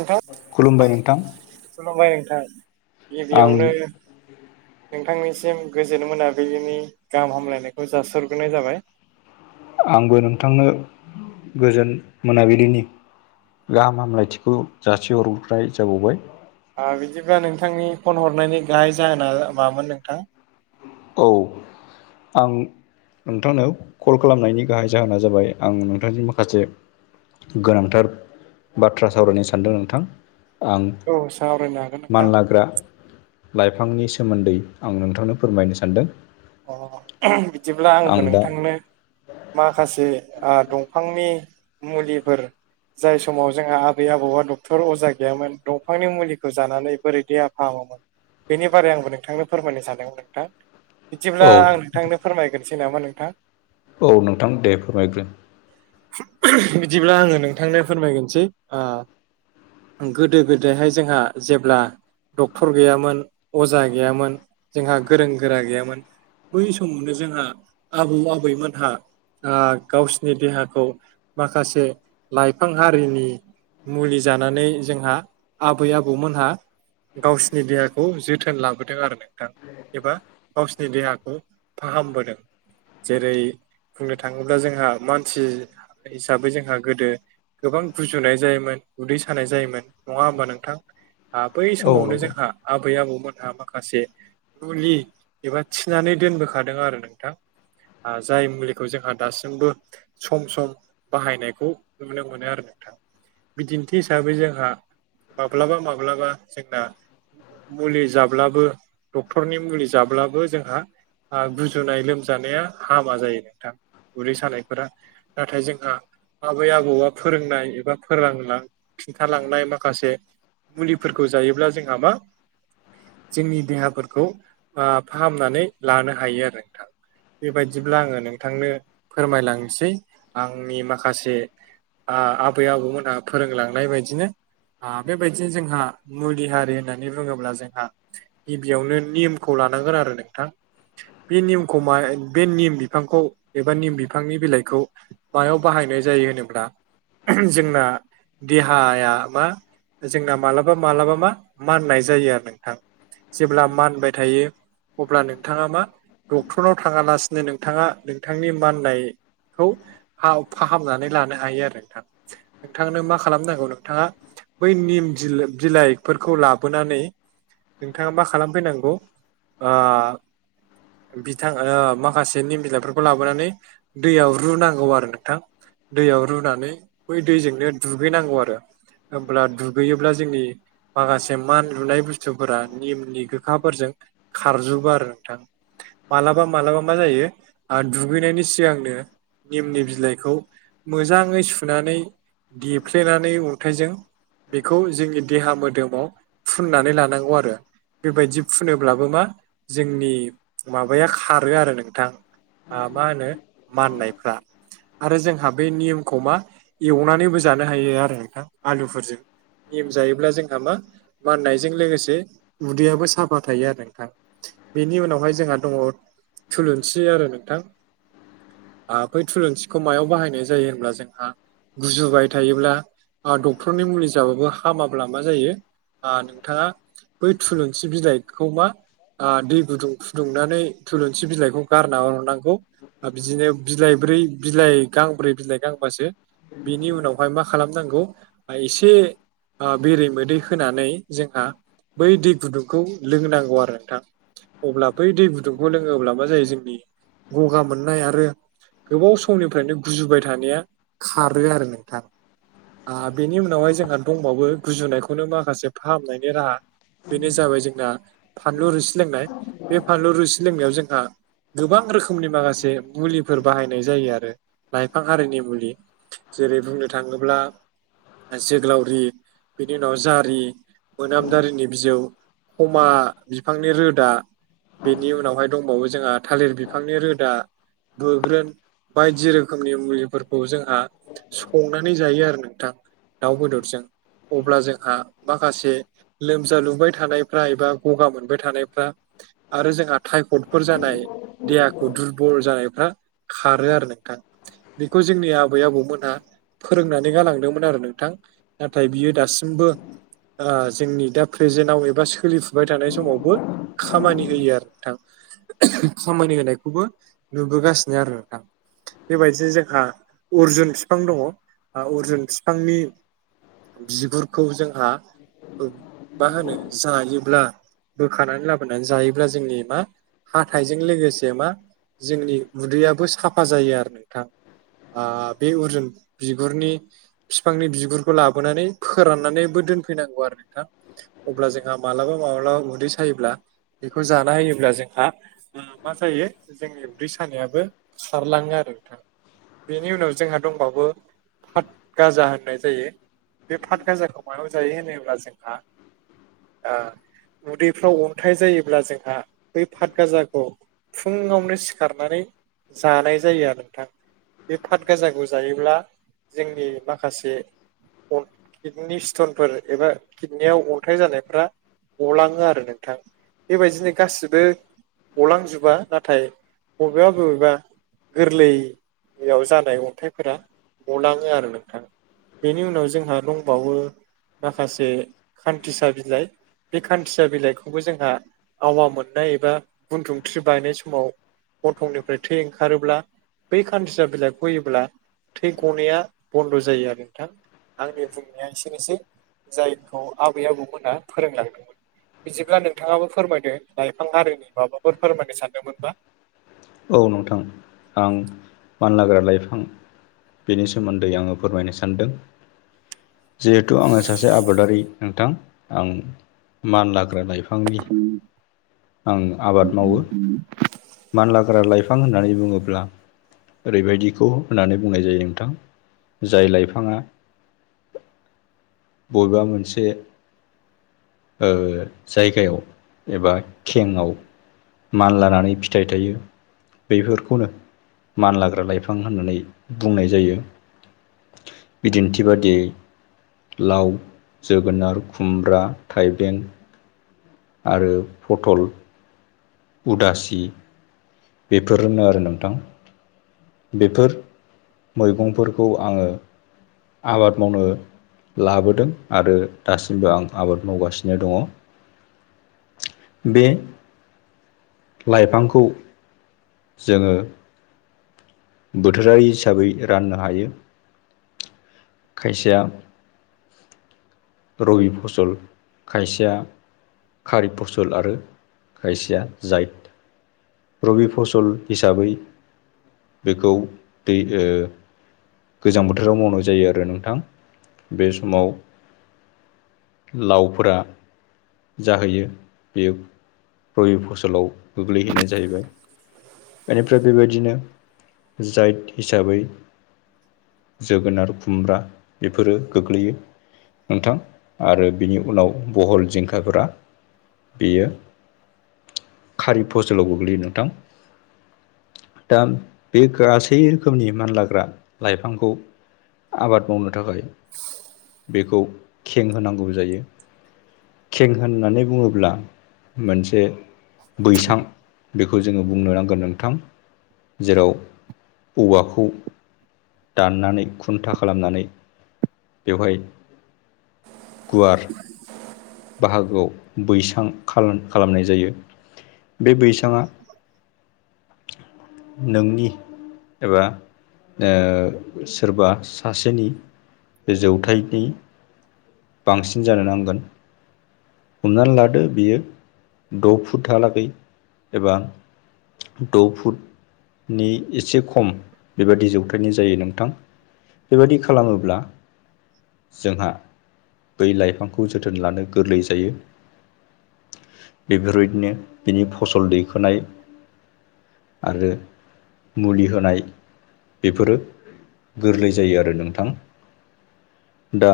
नोंथां खुलुमबाय नोंथां। खुलुमबाय नोंथां आं एबियावनो नोंथांनिसिम गोजोन मोनाबिलिनि गाहाम हामलायनायखौ जास'ग्रोनाय जाबाय। आंबो नोंथांनो गोजोन मोनाबिलिनि गाहाम हामलायथिखौ जासिहरथाय जाबावबाय। बिदिब्ला नोंथांनि फन हरनायनि गाहाय जाहोना माबामोन नोंथां? औ आं नोंथांनो कल खालामनायनि गाहाय जाहोना जाबाय आं नोंथांनि माखासे गोनांथार बाथ्रा सावरायनो सानदों नोंथां। आं औ सावरायनो हागोन नोंथां मान लाग्रा लाइफांनि सोमोन्दै आं नोंथांनो फोरमायनो सान्दों। अ बिदिब्ला आंबो नोंथांनो माखासे ओ दंफांनि मुलिफोर जाय समाव जोंहा आबै आबौआ डक्टर अजा गैयामोन दंफांनि मुलिखौ जानानै बोरै देहा फाहामोमोन? बेनि बारै आंबो नोंथांनो फोरमायनो सानदोंमोन नोंथां। बिदिब्ला औ आं नोंथांनो फोरमायग्रोसै नामा नोंथां? औ नोंथां दे फोरमायग्रो। बिदिब्ला आङो नोंथांनो फोरमायगोनसै ओ गोदो गोदायहाय जोंहा जेब्ला डक्टर गैयामोन अजा गैयामोन जोंहा गोरों गोरा गैयामोन। बै समावनो जोंहा आबौ आबैमोनहा ओ गावसिनि देहाखौ माखासे लाइफां हारिनि मुलि जानानै जोंहा आबै आबौमोनहा गावसिनि देहाखौ जोथोन लाबोदों आरो नों दा एबा गावसिनि देहाखौ फाहामबोदों। जेरै बुंनो थाङोब्ला जोंहा मानसि हिसाबै जोंहा गोदो गोबां गुजुनाय जायोमोन उदै सानाय जायोमोन नङा होमबा नोंथां? बै औ समावनो नंगौ जोंहा आबै आबौमोनहा माखासे मुलि एबा थिनानै दोनबोखादों आरो नोंथां जाय मुलिखौ जोंहा दासिमबो सम सम बाहायनायखौ नुनो मोनो आरो नोंथां। बिदिन्थि हिसाबै जोंहा माब्लाबा माब्लाबा जोंना मुलि जाब्लाबो डक्टरनि मुलि जाब्लाबो। बो जोंहा गुजुनाय लोमजानाया हामा जायो नोंथां उदै सानायफोरा। नाथाय जोंहा आबै आबौआ फोरोंनाय एबा फोरोंलां। खिन्थालांनाय माखासे मुलिफोरखौ जायोब्ला जोंहा मा‌ जोंनि देहाफोरखौ बा फाहामनानै लानो हायो आरो नोंथां। बेबायदिब्ला आङो नोंथांनो फोरमायलांनोसै आंनि माखासे आबै आबौमोनहा फोरोंलांनाय बायदिनो। बेबायदिनो जोंहा मुलि हारि होननानै बुङोब्ला जोंहा गिबियावनो निमखौ लानांगोन आरो नोंथां। बे निमखौ मा बे निम बिफांखौ एबा निम बिफांनि बिलाइखौ मायाव बाहायनाय जायो होनोब्ला जोंना। देहाया मा जोंना मालाबा मालाबा मा माननाय जायो आरो नोंथां। जेब्ला मानबाय थायो। अब्ला नोंथाङा मा डक्टरनाव थाङालासिनो नोंथाङा नोंथांनि माननाय खौ हाव फाहामनानै लानो हायो आरो नोंथां। नोंथांनो मा खालामनांगौ नोंथांङा। बै निम बिलाइफोरखौ लाबोनानै नोंथांङा मा खालामफैनांगौ। ओ बिथां माखासे निम बिलाइफोरखौ लाबोनानै। दैयाव रुनांगौ आरो नोंथां। दैयाव रुनानै बै दैजोंनो दुगैनांगौ आरो। होनब्ला दुगैयोब्ला जोंनि माखासे मान लुनाय बुस्थुफोरा निमनि गोखाफोरजों खारजोबो आरो नोंथां। मालाबा मालाबा मा जायो दुगैनायनि सिगांनो निमनि बिलाइखौ मोजाङै सुनानै देफ्लेनानै अन्थायजों बेखौ जोंनि देहा मोदोमाव फुननानै लानांगौ आरो। बेबायदि फुनोब्लाबो मा। जोंनि माबाया खारो आरो नोंथां। मा होनो माननायफ्रा। आरो जोंहा बे नियमखौ मा एवनानैबो जानो हायो आरो नोंथां आलुफोरजों। निम जायोब्ला जोंहा मा माननायजों लोगोसे उदैयाबो साफा थायो आरो नोंथां। बेनि उनावहाय जोंहा दंङो थुलुंसि आरो नोंथां। बै थुलुंसिखौ मायाव बाहायनाय जायो होनब्ला जोंहा गुजुबाय थायोब्ला डक्टरनि मुलि जाबाबो हामाब्ला मा जायो नोंथाङा बै थुलुंसि बिलाइखौ मा दै गुदुं फुदुंनानै थुलुंसि बिलाइखौ गारना हरनांगौ बिदिनो बिलाइ ब्रै बिलाइ गांब्रै बिलाइ गांबासो बिनि उनावहाय मा खालामनांगौ एसे बेरे मोदै होनानै जोंहा बै दै गुदुंखौ लोंनांगौ आरो। नोंथांअब्ला बै दै गुदुंखौ लोङोबा अब्ला मा जायो जोंनि गगा मोननाय आरो गोबाव समनिफ्रायनो गुजुबाय थानाया खारो आरो नोंथां। बेनि उनावहाय जोंहा दंबावो गुजुनायखौनो माखासे फाहामनायनि राहा। बेनो जाबाय जोंना फानलु रुसि लोंनाय बे फानलु रुसि लोंनायाव जोंहा। गोबां रोखोमनि माखासे मुलिफोर बाहायनाय जायो आरो लाइफां आरिनि मुलि। जेरै बुंनो थाङोब्ला जोगोलावरि बेनि उनाव जारि मोनामदारिनि बिजौ खमा बिफांनि रोदा बेनि उनावहाय दंबावो जोंहा थालिर बिफांनि रोदा बोग्रोन बायदि रोखोमनि मुलिफोरखौ जोंहा संनानै जायो आरो नोंथां। दाउ बेदरजों अब्ला जोंहा माखासे लोमजालुबाय थानायफ्रा एबा गगा मोनबाय थानायफ्रा आरो जोंहा थायफडफोर जानाय देहाखौ दुरबल जानायफ्रा खारो आरो नोंथां बेखौ जोंनि आबै आबौमोनहा फोरोंनानै गालांदोंमोन आरो नोंथां नाथाय बियो दासिमबो आ जोंनि दा प्रेजेन्टाव एबा सोलिफु बाय थानाय समावबो खामानि होयो आरो नोंथां खामानि होनायखौबो नुबोगासिनो आरो नोंथां बेबायदिनो जोंहा अर्जुन बिफां दङ अरजुन बिफांनि बिगुरखौ जोंहा मा होनो जायो ब्ला बोखानानै लाबोनानै जायोब्ला जोंनि मा हाथायजों लोगोसे मा जोंनि उदैयाबो साफा जायो आरो नोंथां आ बे अरजुन बिगुरनि बिफांनि बिगुरखौ लाबोनानै फोराननानैबो दोनफैनांगौ आरो नोंथा अब्ला जोंहा माब्लाबा माब्लाबा उदै सायोब्ला बेखौ जाना होयोब्ला जोंहा ओ मा जायो जोंनि उदै सानायाबो सारलाङो आरो नोंथां बेनि उनाव जोंहा दंबावो पाट गाजा होननाय जायो बे पाट गाजाखौ मायाव जायो होनोब्ला जोंहा आ उदैफ्राव अन्थाइ जायोब्ला जोंहा बै पाटगाजाखौ फुङावनो सिखारनानै जानाय जायो आरो नोंथां बे पाट गाजाखौ जायोब्ला जोंनि माखासे अन किडनि स्टनफोर एबा किडनियाव अन्थाइ जानायफ्रा गलाङो आरो नोंथां बेबायदिनो गासिबो गलांजोबा नाथाय बबेबा बबेबा गोरलैयाव जानाय अन्थाइफोरा गलाङो आरो नोंथां बेनि उनाव जोंहा दंबावो माखासे खान्थिसा बिलाइ बे खान्थिया बिलाइखौबो जोंहा आवा मोननाय एबा गुनथुथ्रि बायनाय समाव गथंनिफ्राय थै ओंखारोब्ला बै खानसिसा बिलाइखौयोब्ला थै गनाया बन्द' जायो आरो नोंथां आंनि बुंनाया एसेनोसै जायखौ आबै आबौमोना फोरोंलांदोंमोन बिदिब्ला नोंथाङाबो फोरमायदों लाइफां हारिनि माबाफोर फोरमायनो सानदोंमोनबा औ नोंथां आं मानलाग्रा लाइफां बेनि सोमोन्दै आङो फोरमायनो सानदों जिहेथु आङो सासे आबादारि नोंथां आं मान लाग्रा लाइ फांनि आं आबाद मावो मानलाग्रा लाइफां होननानै बुङोब्ला ओरैबायदिखौ होननानै बुंनाय जायो नोंथां जाय लाइफाङा बबेबा मोनसे ओ जायगायाव एबा खेंआव मान लानानै फिथाइ थायो बेफोरखौनो मानलाग्रा लाइफां होननानै बुंनाय जायो बिदिन्थि बादियै लाव जोगोनार खुमब्रा थाइबें आरो फटल उदासि बेफोरनो आरो नोंथां बेफोर मैगंफोरखौ आङो आबाद मावनो लाबोदों आरो दासिमबो आं आबाद मावगासिनो दङ बे लाइफांखौ जोङो बोथोरारि हिसाबै राननो हायो खायसेया रबि फसल खायसेया खारि फसल आरो खायसेया जाय रबि फसल हिसाबै बेखौ दै गोजां बोथोराव मावनाय जायो आरो नोंथां बे समाव लावफोरा जाहैयो बेयो रबि फसलाव गोग्लैहैनाय जाहैबाय बेनिफ्राय बेबायदिनो जायट हिसाबै जोगोनार खुमब्रा बेफोरो गोग्लैयो नोंथां आरो बिनि उनाव बहल जिंखाफोरा बेयो खारि फसलाव गोग्लैयो नोंथां दा बे गासै रोखोमनि मानलाग्रा लाइफांखौ आबाद मावनो थाखाय बेखौ खें होनांगौ जायो खें होननानै बुङोब्ला मोनसे बैसां बेखौ जोङो बुंनो नांगोन नोंथां जेराव औवाखौ दाननानै खुन्था खालामनानै बेवहाय गुवार बाहागोआव बैसां खालामनाय जायो बे बैसांआ नोंनि एबा ओ सोरबा सासेनि जौथायनि बांसिन जानो नांगोन हमनानै लादो बियो द' फुट हालागै एबा द' फुटनि एसे खम बेबादि जौथायनि जायो नोंथां बेबायदि खालामोब्ला जोंहा बै लाइफांखौ जोथोन लानो गोरलै जायो बेफोरबायदिनो बिनि फसल दैखोनाय आरो मुलि होनाय बेफोरो गोरलै जायो आरो नोंथां दा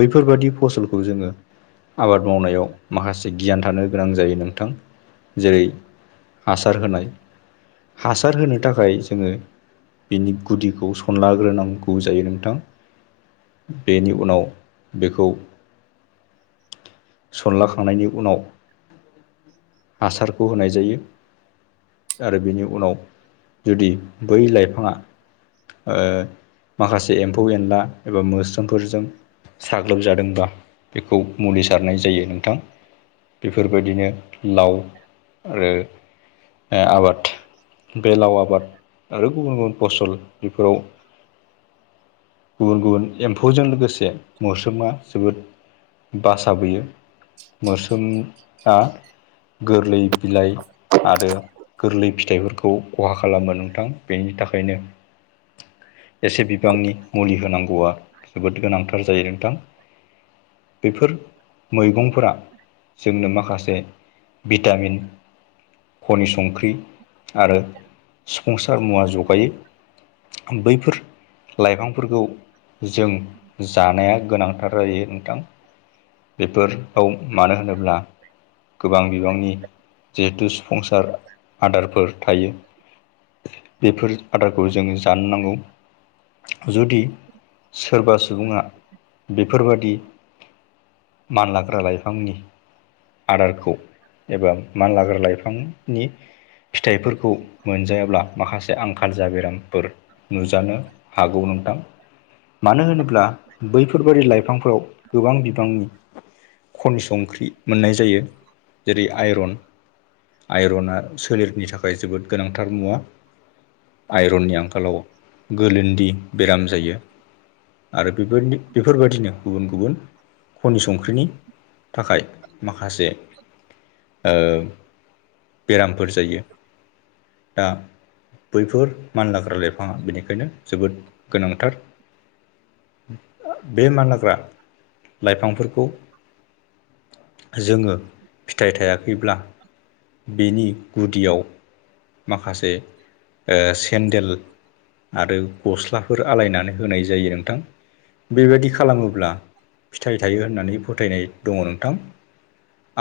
बैफोरबादि फसलखौ जोङो आबाद मावनायाव माखासे गियान थानो गोनां जायो नोंथां जेरै हासार होनाय हासार होनो थाखाय जोङो बिनि गुदिखौ सनलाग्रोनांगौ जायो नोंथां बेनि उनाव बेखौ सनलाखांनायनि उनाव हासारखौ होनाय जायो आरो बिनि उनाव जुदि बै लाइफाङा ओ माखासे एम्फौ एनला एबा मोस्रोमफोरजों साग्लोबजादोंबा बेखौ मुलि सारनाय जायो नोंथां बेफोरबायदिनो लाव आरो आबाद बे लाव आबाद आरो गुबुन गुबुन फसल बेफोराव गुबुन गुबुन एम्फौजों लोगोसे मोस्रोमा जोबोद बासा बोयो मोस्रोमा गोरलै बिलाइ आरो गोरलै फिथाइफोरखौ खहा खालामो नोंथां बेनि थाखायनो एसे बिबांनि मुलि होनांगौआ जोबोद गोनांथार जायो नोंथां बेफोर मैगंफोरा जोंनो माखासे भिटामिन खनि संख्रि आरो सुफुंसार मुवा जगायो बैफोर लाइफांफोरखौ जों जानाया गोनांथार जायो नोंथां बेफोराव मानो होनोब्ला गोबां बिबांनि जिहेथु सुफुंसार आदारफोर थायो बेफोर आदारखौ जों जानो नांगौ जुदि सोरबा सुबुङा बेफोरबादि मानलाग्रा लाइफांनि आदारखौ एबा मानलाग्रा लाइफांनि फिथाइफोरखौ मोनजायाब्ला माखासे आंखाल जा बेरामफोर नुजानो हागौ नोंथां मानो होनोब्ला बैफोरबादि लाइफांफोराव गोबां बिबांनि खनि ओंख्रि मोननाय जायो जेरै आइरन आइरना सोलेरनि थाखाय जोबोद गोनांथार मुवा आइरननि आंखालाव गोलोनदि बेराम जायो आरो बेफोरनि बेफोरबायदिनो गुबुन गुबुन खनि संख्रिनि थाखाय माखासे ओ बेरामफोर जायो दा बैफोर मानलाग्रा लाइफाङा बेनिखायनो जोबोद गोनांथार बे मानलाग्रा लाइफांफोरखौ जोङो फिथाइ थायाखैब्ला बेनि गुदियाव माखासे ओ सेन्देल आरो गस्लाफोर आलायनानै होनाय जायो नोंथां बेबायदि खालामोब्ला फिथाइ थायो होननानै फोथायनाय दङ नोंथां